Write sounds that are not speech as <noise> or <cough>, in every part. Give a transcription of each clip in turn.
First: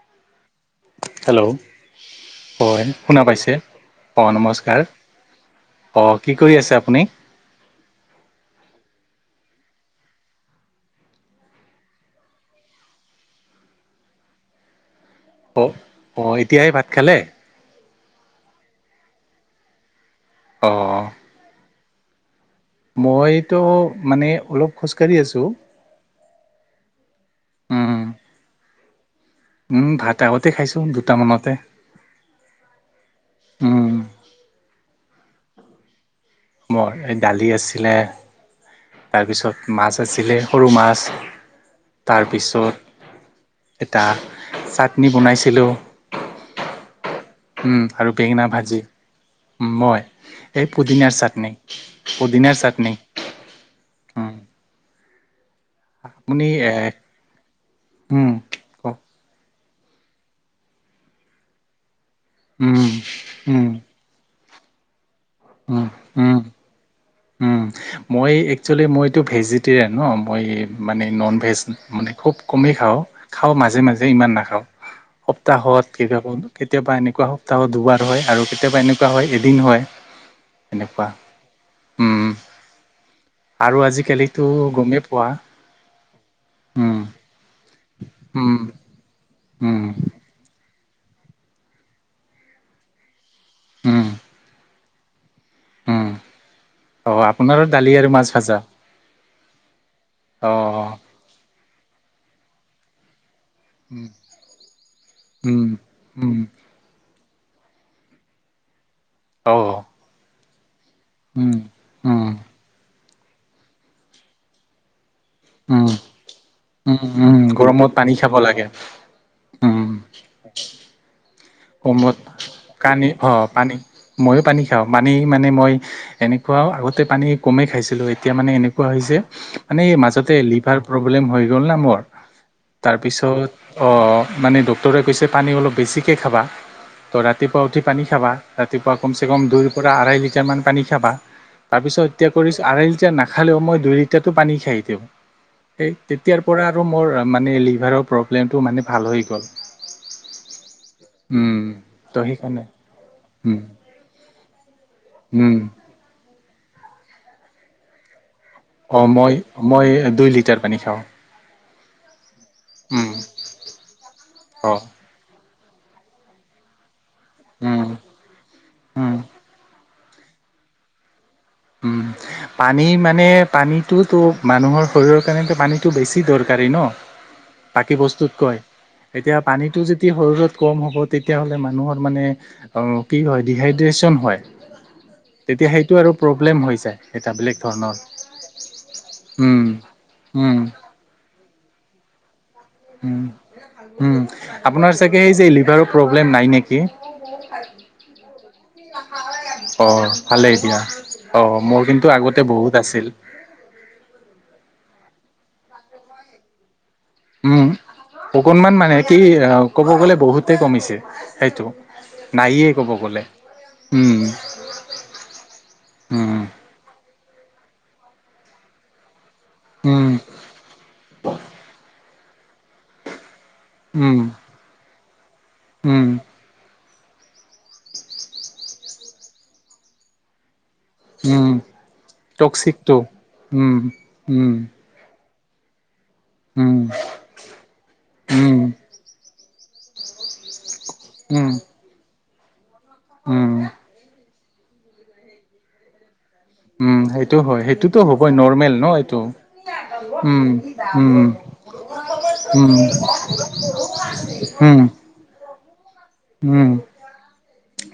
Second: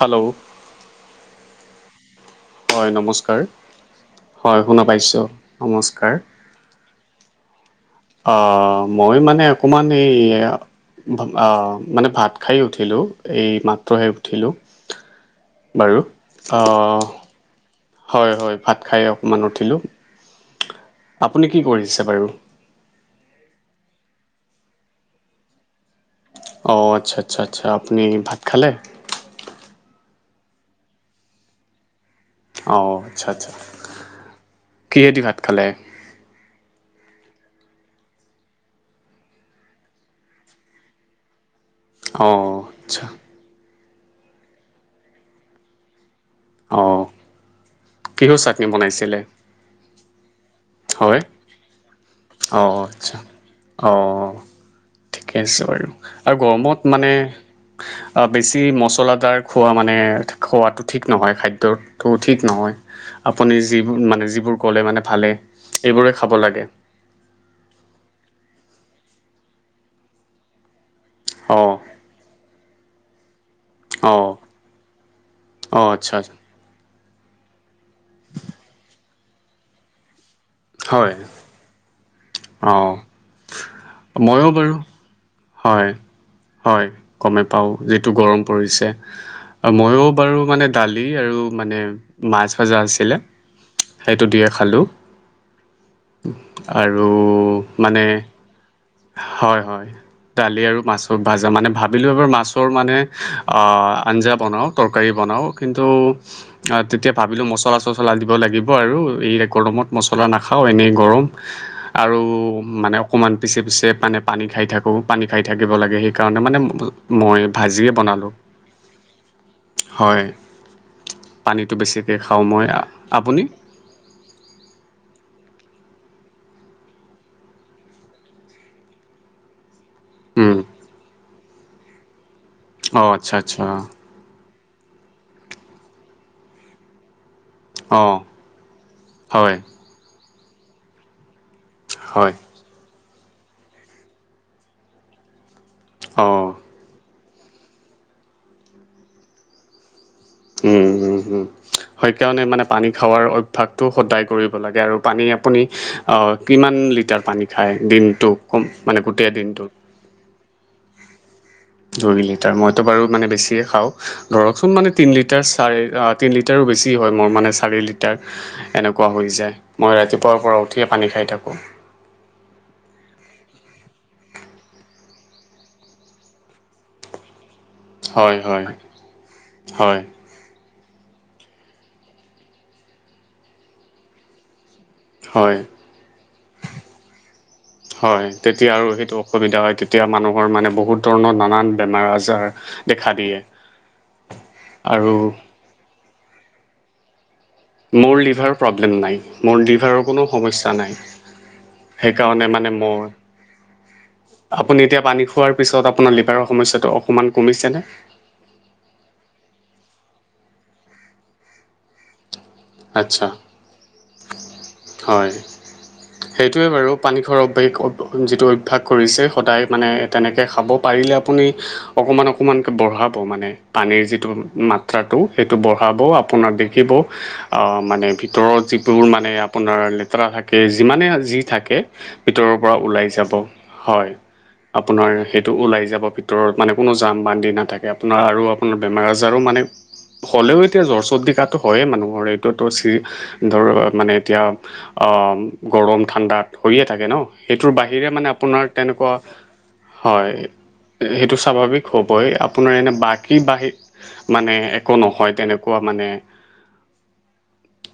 Hello! Hello! হয় শুনা পাইছে? অ' হয় শুনা নমস্কাৰ। পাইছোঁ নমস্কাৰ অ' কি কৰি আছে আপুনি? অ' মই মানে অকমান এই আ ভ আ মানে ভাত খাই উঠিলো এই মাত্ৰহে উঠিলো। অ বাৰু অ এতিয়াই ভাত অ'। খালে হয় হয় ভাত খাই অকমান উঠিলো। অ আপুনি কি কৰিছে বাৰু? মইতো মানে অলপ খোজকাঢ়ি আছো। অ' আচ্ছা আচ্ছা আচ্ছা, উম আপুনি ভাত খালে? উম ভাত আগতে খাইছো দুটামানতে। অ' আচ্ছা আচ্ছা। উম কিহে দি ভাত খালে? মই এই দালি আছিলে। তাৰপিছত মাছ আছিলে সৰু মাছ। অঁ আচ্ছা তাৰপিছত এটা চাটনি বনাইছিলো। অ'। উম আৰু বেঙেনা ভাজি উম মই। এই পুদিনাৰ হয় চাটনি পুদিনাৰ চাটনি। উম অ' ঠিকে আছে বাৰু। আৰু আপুনি এ গৰমত মানে আ উম বে ছি কওক মচলাদাৰ খোৱা মানে খোৱাটো ঠিক নহয় খাদ্যত ত' ঠিক নহয় উম, আপুনি উম, যিবোৰ মানে যিবোৰ ক'লে মানে ভালে উম, এইবোৰে উম, খাব লাগে। উম মই একচুৱেলি মইতো ভেজিটেৰিয়ান ন মই মানে নন ভেজ অ', মানে খুব কমেই খাওঁ। খাওঁ মাজে মাজে ইমান অ', নাখাওঁ সপ্তাহত অ', আচ্ছা আচ্ছা। কেতিয়াবা এনেকুৱা সপ্তাহত দুবাৰ হয় আৰু কেতিয়াবা এনেকুৱা হয় এদিন হয়। এনেকুৱা হয়। উম অ' আৰু আজিকালিতো মইও বাৰু গমেই পোৱা হয়, হয়। উম গমে পাওঁ যিটো গৰম উম পৰি ছে উম মইও বাৰু মানে দালি আৰু মানে মাছ ভাজা আছিলে। উম সেইটো দিয়ে খালো উম আৰু অ আপোনাৰো দালি আৰু মানে মাছ ভাজা হয় হয় অ দালি আৰু মাছৰ ভাজা মানে ভাবিলো এবাৰ মাছৰ মানে উম আঞ্জা বনাওঁ তৰকাৰী বনাওঁ উম কিন্তু উম তেতিয়া ভাবিলো মছলা চছলা দিব লাগিব আৰু এই অ গৰমত নাখাওঁ এনেই গৰম উম আৰু উম মানে অকণমান পিছে পিছে মানে পানী খাই থাকো। পানী খাই থাকিব উম লাগে সেইকাৰণে মানে উম উম মই গৰমত ভাজিয়ে পানী বনালো। খাব লাগে উম হয় পানীটো গৰমত বেছিকৈ খাওঁ মই। আপুনি? মইয়ো পানী খাওঁ পানী মানে মই এনেকুৱা আগতে পানী কমেই খাইছিলো এতিয়া মানে এনেকুৱা হৈছে মানে এই মাজ তে উম, লিভাৰ প্ৰব্লেম হৈ গ'ল না মোৰ অঁ আচ্ছা তাৰপিছত আচ্ছা অ মানে ড ক্টৰে কৈছে পানী অলপ বেছিকৈ খাবা। তো ৰাতিপুৱা উঠি পানী অঁ খাবা ৰাতিপুৱা কমচেকম হয় দুইৰ পৰা আঢ়াই লিটাৰমান পানী খাবা তাৰপিছত এতিয়া হয় কৰি আঢ়ৈ লিটাৰ নাখালেও মই দুই লিটাৰটো পানী খাই দিওঁ এই তেতিয়াৰ অঁ পৰা আৰু মোৰ মানে লিভাৰৰ প্ৰব্লেমটো মানে ভাল হৈ গ'ল। উম হুম হুম উম সেইকাৰণে মানে পানী খোৱাৰ উম অভ্যাসটো সদায় কৰিব লাগে আৰু পানী উম আপুনি কিমান লিটাৰ পানী খায় দিনটো? কম মানে অ গোটেই মই দিনটোত মই দুই লিটাৰ পানী খাওঁ। দুই লিটাৰ মইতো বাৰু উম মানে বেছিয়ে খাওঁ অ ধৰকচোন মানে তিনি লিটাৰ চাৰে তিন লিটাৰো বেছি হয় মোৰ মানে চাৰি উম লিটাৰ। এনেকুৱা উম হৈ যায় মই ৰাতিপুৱাৰ পৰা উঠিয়ে পানী খাই থাকো। উম পানী মানে পানীটোতো মানুহৰ শৰীৰৰ কাৰণেতো পানীটো বেছি দৰকাৰী ন বাকী হয় বস্তুত কৈ হয় এতিয়া পানীটো হয় যদি শৰীৰত কম হ'ব তেতিয়াহ'লে মানুহৰ মানে কি হয় ডিহাইড্ৰেচন হয়। হয় তেতিয়া সেইটো আৰু প্ৰব্লেম হৈ যায় এটা বেলেগ ধৰণৰ হয় তেতিয়া আৰু সেইটো অসুবিধা উম হয় তেতিয়া মানুহৰ উম মানে বহুত ধৰণৰ নানান বেমাৰ আজাৰ দেখা উম দিয়ে উম আপোনাৰ চাগে আৰু এই যে লিভাৰৰ প্ৰব্লেম নাই নেকি? মোৰ লিভাৰৰ প্ৰব্লেম নাই মোৰ অ লিভাৰৰ কোনো ভালেই সমস্যা দিয়া নাই অ মোৰ কিন্তু আগতে সেইকাৰণে বহুত মানে মই আছিল আপুনি এতিয়া পানী খোৱাৰ পিছত আপোনাৰ লিভাৰৰ সমস্যাটো অকমান কমিছে নে? অকনমান মানে কি অ ক'ব গ'লে বহুতে কমিছে সেইটো নাইয়ে। আচ্ছা হয় উম সেইটোৱে বাৰু পানীখোৱাৰ অভ্য যিটো অভ্যাস কৰিছে সদায় মানে উম তেনেকৈ খাব। পাৰিলে আপুনি অকণমান অকণমানকৈ বঢ়াব মানে পানীৰ উম যিটো মা ত্ৰাটো সেইটো বঢ়াব উম আপোনাৰ দেখিব আ মানে ভিতৰৰ যিবোৰ মানে আপোনাৰ লে তেৰা থাকে যিমানে যি উম থাকে ভিতৰৰ পৰা টক্সিকটো ওলাই যাব উম হয়। উম আপোনাৰ সেইটো ওলাই যাব ভিতৰত মানে উম কোনো জাম বান্ধি নাথাকে আপোনাৰ আৰু উম আপোনাৰ বেমাৰ আ জাৰো মানে হ'লেও এতিয়া জ্বৰ চৰ্দি উম কাহটো হয়ে মানুহৰ এইটোতো চিৰি উম ধৰ মানে এতিয়া আ গৰম ঠাণ্ডাত হৈয়ে উম থাকে ন সেইটো হয় সেইটোৰ সেইটোতো বাহিৰে হ'বই মানে আপোনাৰ নৰ্মেল ন তেনেকুৱা এইটো হয় উম উম সেইটো স্বাভাৱিক হ'বই উম আপোনাৰ এনে বাকী বা মানে উম একো নহয় তেনেকুৱা মানে উম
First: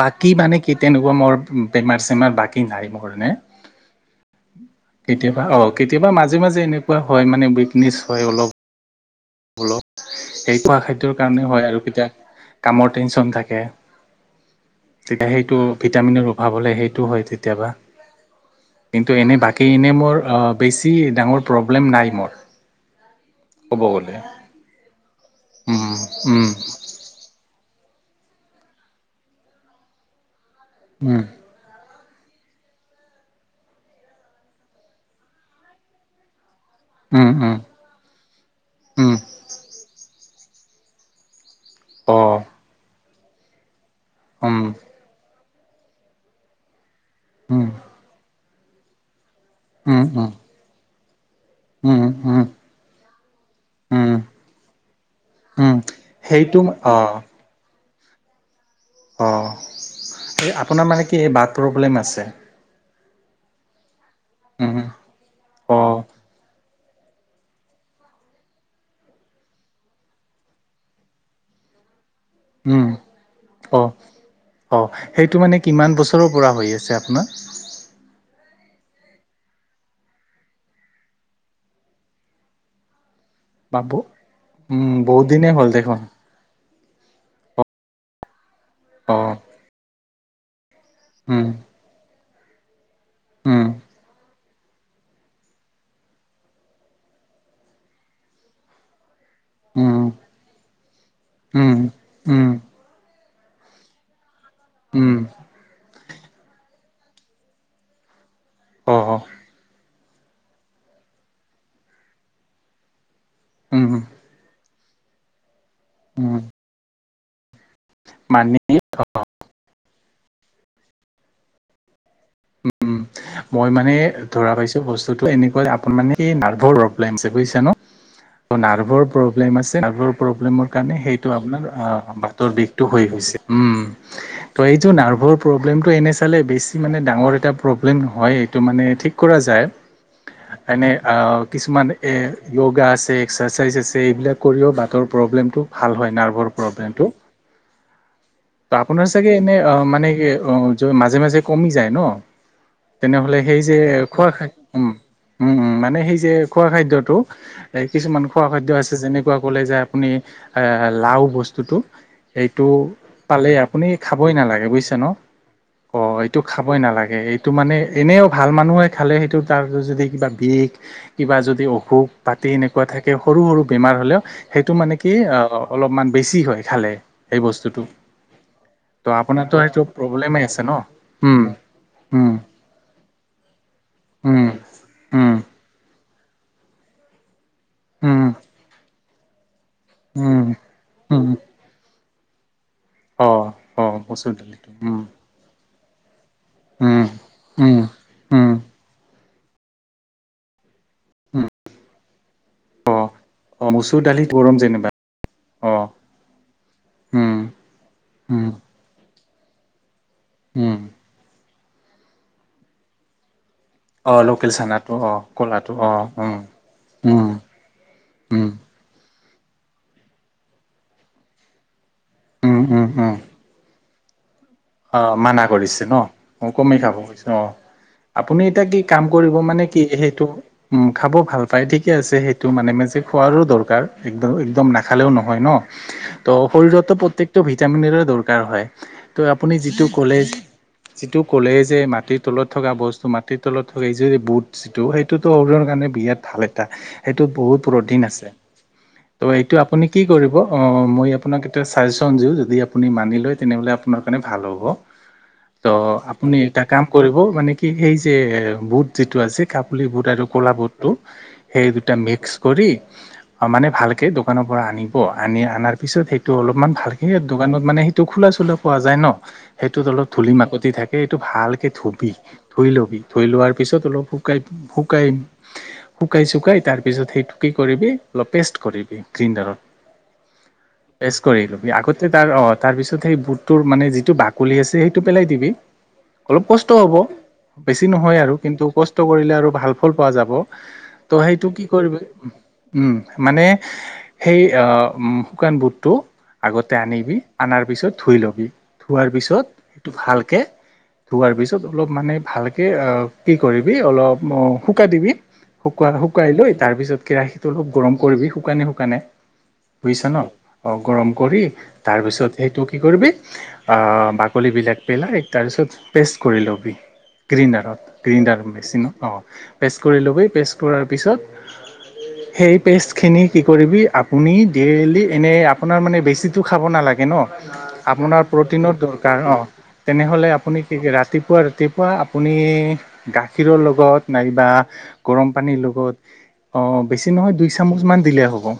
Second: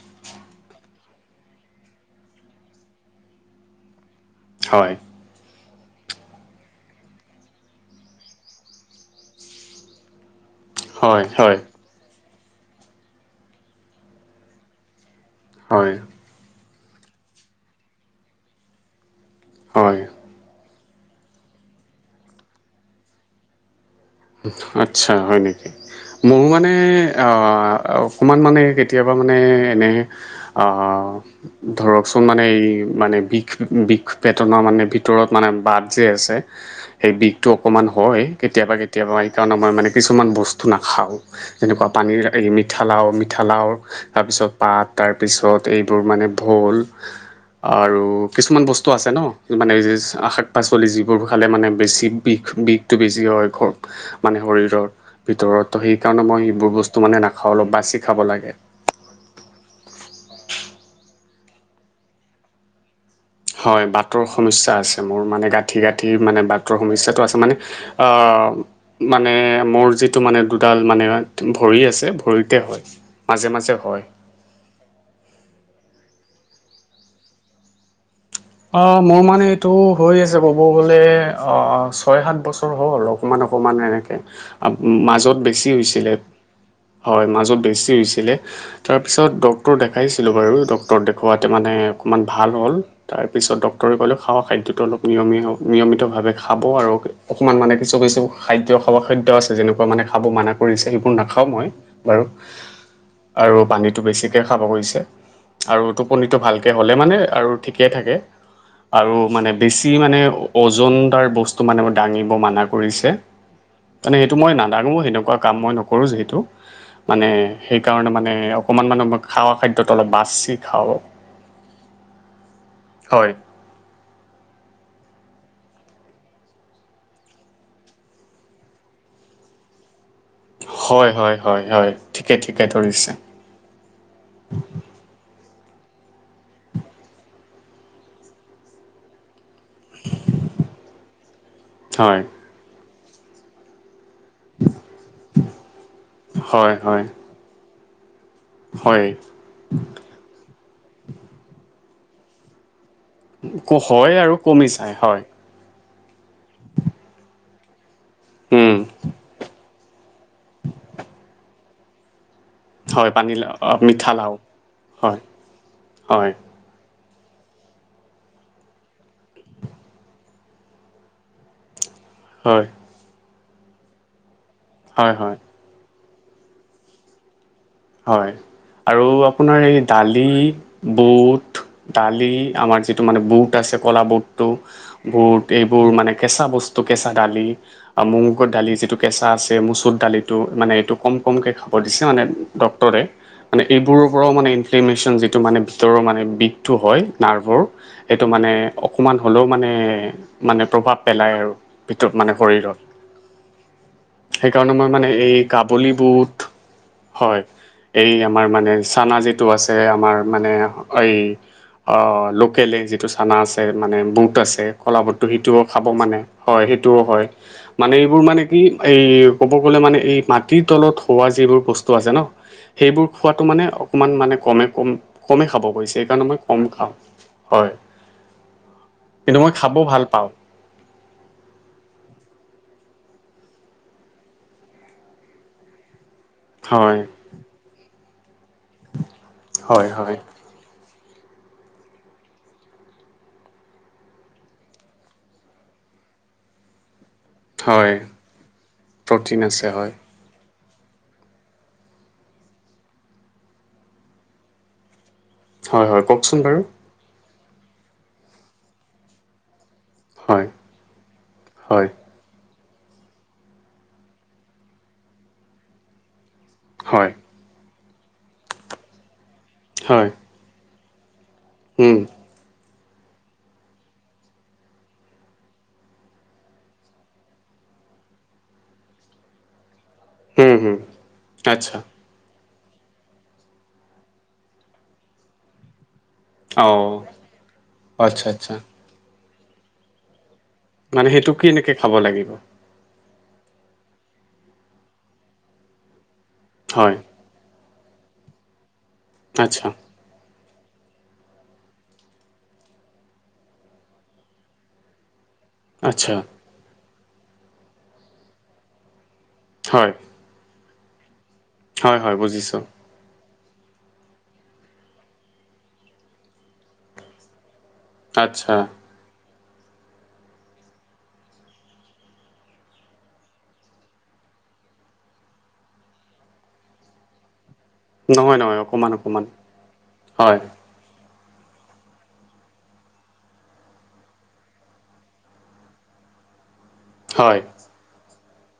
বাকী মানে কি তেনে কুৱা মোৰ বেমাৰ চেমাৰ বাকী নাই মোৰ মানে হয়। কেতিয়াবা অ কেতিয়াবা মাজে মাজে এনেকুৱা হয় মানে উইকনেছ হয় অলপ অলপ সেইপা সেইটোৰ কাৰণে হয় আৰু কেতিয়া কামৰ টেনচন থাকে তেতিয়া সেইটো হয় ভিটামিনৰ অভাৱ হ'লে সেইটো হয় কেতিয়াবা কিন্তু এনেই বাকী এনে হয় মোৰ আ বেছি ডাঙৰ প্ৰব্লেম নাই মোৰ ক'ব গ'লে। আতচ্ছা হয় নেকি উম মোৰো উম মানে অ অকণমান মানে কেতিয়াবা মানে এনে অ উম ধৰকচোন মানে এই মানে বিষ বিষ পেটনৰ মানে ভিতৰত মানে বাট যে আছে অ <inaudible> সেই বিষটো অকণমান হয় কেতিয়াবা কেতিয়াবা উম সেইকাৰণ মই মানে কিছুমান বস্তু নাখাওঁ তেনেকুৱা অ পানীৰ এই মিঠা লাও মিঠা লাও তাৰপিছত উম পাত তাৰপিছত এইবোৰ মানে ভুল উম আৰু কিছুমান বস্তু আছে ন মানে এই যেছ উম উম শাক পাচলি যিবোৰ খালে মানে বেছি উম উম বিষ বিষটো বেছি হয় ঘৰ উম মানে শৰীৰৰ ভিতৰত উম ত সেইকাৰণে মই সেইটো সেইবোৰ অ বস্তু মানে নাখাওঁ অলপ বাছি খাব লাগে অঁ এই আপোনাৰ মানে কি এই বাট প্ৰব্লেম আছে হয় বাটৰ সমস্যা উম আছে মোৰ মানে গাঁঠি অ গাঁঠি মানে বাটৰ সমস্যাটো আছে মানে আহ মানে মোৰ যিটো মানে দুডাল মানে ভৰি আছে ভৰিত উম অঁ অঁ সেইটো মানে কিমান বছৰৰ পৰা হৈ আছে আপোনাৰ? অ মোৰ মানে এইটো হৈ আছে ক'ব গ'লে অ ছয় সাত বছৰ হ'ল অলপ অকমান অকমান বাবু এনেকে আ উম বহুত মাজত দিনেই বেছি হ'ল দেখোন হৈছিলে হয় মাজত অ বেছি হৈছিলে অ তাৰপিছত ডক্তৰ দেখাইছিলোঁ বাৰু ডক ক্তৰ দেখোৱাতে উম মানে অকণমান ভাল হ'ল তাৰপিছত উম ডক্তৰে ক'লে খাৱা খাদ্যটো অলপ নিয়মীয়া নিয়মিতভাৱে খাব আৰু অকণমান মানে কিছু কিছু খাদ্য খাবা খাদ্য আছে যেনেকুৱা মানে উম খাব মানা কৰিছে সেইবোৰ নাখাওঁ মই উম বাৰু উম আৰু পানীটো বেছি কে খাব কৈছে উম আৰু টোপনিটো ভালকে হ'লে মানে আৰু ঠিকে থাকে অ আৰু অ মানে বেছি মানে অজন দাৰ বস্তু মানে দাঙিব মানা কৰিছে উম মানে সেইটো মই নাদাঙো সেনেকুৱা কাম মই নকৰোঁ যিহেতু উম মানে সেইকাৰণে মানে অকণমান মানে মই খাৱা খাদ্যটো অলপ বাচি খাওঁ <inaudible> উম হয় মই মানে ধৰা পাইছো বস্তুটো এনেকুৱা আপোনাৰ মানে নাৰ্ভৰ প্ৰব্লেম বুজিছা ন ত' নাৰ্ভৰ প্ৰ'ব্লেম আছে নাৰ্ভৰ প্ৰব্লেমৰ কাৰণে হয় সেইটো হয় হয় আপোনাৰ হয় আ ঠিকে বাটৰ ঠিকে বিষ ধৰিছে ছে উম ত এইটো নাৰ্ভৰ প্ৰব্লেমটো এনে চালে বেছি মানে ডাঙৰ এটা প্ৰব্লেম নহয় এইটো মানে ঠিক কৰা যায় এনে আ কিছুমান এ হয় য়োগা আছে এক্সাৰচাইজ আছে এইবিলাক কৰিও বাটৰ প্ৰব্লেমটো ভাল হয় নাৰ্ভৰ হয় প্ৰব্লেমটো হয় ত হয় আপোনাৰ চাগে এনে অ মানে কে অ মাজে মাজে কমি যায় ন তেনেহলে সেই যে হয় খোৱা আৰু খাই কমি উম যায় হয় উম উ মানে সেই যে খোৱা খাদ্যটো এ কিছুমান খোৱা উম, খাদ্য আছে যেনেক কোৱা ক'লে যে আপুনি এ লাও বস্তুটো এইটো হয় পালেই পানীলাও আপুনি খাবই মিঠালাও নালাগে বুজিছে ন হয় অ হয় এইটো খাবই নালাগে এইটো মানে এনেও ভাল মানুহে খালে সেইটো তাৰ যদি কিবা বিষ কিবা যদি অসুখ পাতি হয় এনেকুৱা থাকে সৰু সৰু বেমাৰ হ'লেও সেইটো মানে কি হয় হয় অলপমান বেছি হয় খালে সেই বস্তুটো হয়, আৰু ত' আপোনাৰতো আপোনাৰ এই সেইটো দালি প্ৰব্লেমেই আছে ন উম বুট দালি উম আমাৰ যি টো, মানে বুট আছে কলা বুটটো উম উম বুট এইবোৰ মানে কেঁচা বস্তু কেঁচা দালি আ উম মুগৰ দালি যিটো কেঁচা আছে মচুৰ দালিটো উম মানে এইটো কম, উম কমকে খাব দিছে মানে ড্ক্তৰে অ মানে অ এইবোৰৰ পৰাও মচুৰ মানে দালিটো উম ইনফ্লেমেশ্যন যিটো মানে ভিতৰৰ মানে বিষটো হয় উম নাৰ্ভৰ উম সেইটো উম মানে অকমান হ'লেও মানে মানে প্ৰভাৱ পেলায় উম আৰু ভিতৰত মানে শৰীৰত। অ অ মচুৰ দালিত গৰম সেইকাৰণে যেনিবা মই মানে এই অ কাবুলী বুট উম হয় এই উম আমাৰ মানে চানা যিটো আছে আমাৰ মানে উম এই অ লোকেল এই যি টো চানা আছে মানে বুট আছে, ক'লা বুটটো সেইটোও খাব মানে হয়, সেইটোও হয়। মানে এইবোৰ মানে কি এই ক'ব গ'লে মানে এই মাটিৰ তলত হোৱা যিবোৰ বস্তু আছে ন, সেইবোৰ খোৱা তো মানে অকমান মানে কমে। কম অ মানা কমেই খাব কৰিছে কৈছে ন সেইকাৰণে মই কম মোকো খাওঁ নেখাব কৈছে অ। হয় আপুনি এতিয়া কি কাম কৰিব কিন্তু মই মানে খাব কি ভাল সেইটো পাওঁ উম খাব ভাল পায় ঠিকে আছে সেইটো মানে মেজে খোৱাৰো দৰকাৰ একদম, একদম নাখালেও নহয় ন। ত শৰীৰতো হয় প্ৰত্যেকটো ভিটামিনৰে দৰকাৰ হয়। ত আপুনি যিটো হয় হয় কলেজ যিটো ক'লে যে মাটিৰ তলত থকা বস্তু মাটিৰ তলত হয় যে এই বুটচ যিটো সেইটোতো অৰীৰৰ কাৰণে বিৰাট ভাল এটা। সেইটো বহুত হয় প্ৰ'টিন আছে ত' প্ৰ'টিন এইটো আছে আপুনি হয় কি কৰিব অ মই আপোনাক এটা ছাজেচন দিও যদি আপুনি মানি লয় তেনেহলে আপোনাক মানে ভাল হ'ব ত হয় হয় আপুনি কওকচোন বাৰু এটা কাম কৰিব মানে কি এই যে বুট যিটো আছে কাপুলি বুট আৰু হয় ক'লা বুটটো সেই হয় দুটা মিক্স কৰি অ মানে ভালকে দোকানৰ পৰা আনিব, আনি আনাৰ পিছত সেইটো অলপমান ভালকে হয় দোকানত মানে সেইটো খোলা চোলা পোৱা যায় ন, সেইটোত অলপ হয় ধূলি মাকতি থাকে এইটো ভাল কে উম, ধুবি ধুই লবি, ধুই লোৱাৰ পিছত অলপ শুকাই শুকাই শুকাই চুকাই তাৰপিছত সেইটো কি কৰিবি অলপ পেষ্ট কৰিবি গ্ৰিণ্ডাৰত হুম, হুম, পেষ্ট কৰি ল'বি আচ্ছা। আগতে তাৰ অ তাৰ পিছত সেই বুট টোৰ, মানে যিটো বাকলি আছে সেইটো পেলাই দিবি। অলপ কষ্ট হ'ব অ', বেছি নহয় আচ্ছা, আৰু আচ্ছা। কিন্তু কষ্ট কৰিলে আৰু ভাল ফল পোৱা যাব। মানে ত' সেইটো কি কেনেকে খাব কৰিবি লাগিব? উম, মানে সেই আহ উ শুকান বুটটো আগতে হয়, আনিবি আনাৰ পিছত ধুই ল'বি, ধোৱাৰ পিছত আচ্ছা, সেইটো ভালকে ধোৱাৰ পিছত অলপ মানে ভালকে কি কৰিবি, অলপ অ শুকাই দিবি। শুকুৱাৰ আচ্ছা, শুকুৱাই লৈ তাৰপিছত কেৰাহীটো অলপ গৰম কৰিবি শুকানে, শুকানে। হয়। ফুৰিছে ন অ গৰম কৰি হয়, হয়, তাৰপিছত বুজিছোঁ। সেইটো কি কৰিবি আহ বাকলিবিলাক পেলাই তাৰপিছত পেষ্ট কৰি ল'বি গ্ৰিণ্ডাৰত গ্ৰিণ্ডাৰ আচ্ছা, মেচিনত অ পেষ্ট কৰি ল'বি, পেষ্ট কৰাৰ পিছত সেই পেষ্টখিনি কি কৰিবি আপুনি ডেইলি এনেই আপোনাৰ মানে বেছিটো খাব নালাগে ন? আপোনাৰ নহয়, নহয়, প্ৰ'টিনৰ অকমান, দৰকাৰ অকমান। অ তেনেহ'লে হয়, আপুনি ঠিক ৰাতিপুৱা, ৰাতিপুৱা আপুনি গাখীৰৰ লগত নাইবা গৰম পানীৰ লগত আহ বেছি নহয় হয়, দুই চামুচ মান দিলে হ'ব।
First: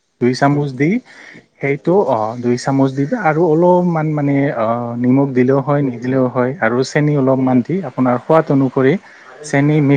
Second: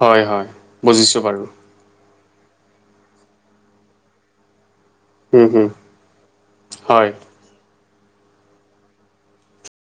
হয়, দুই হয়, চামুচ দি বুজিছোঁ বাৰু। সেইটো অ দুই চামুচ দিব আৰু অলপমান মানে অ নিমখ উম, দিলেও হুম, হয় নিদিলেও হয় আৰু হয়। চেনি অলপমান দি আ পোনাৰ সোৱাদ অনুসৰি চেনি মিক্স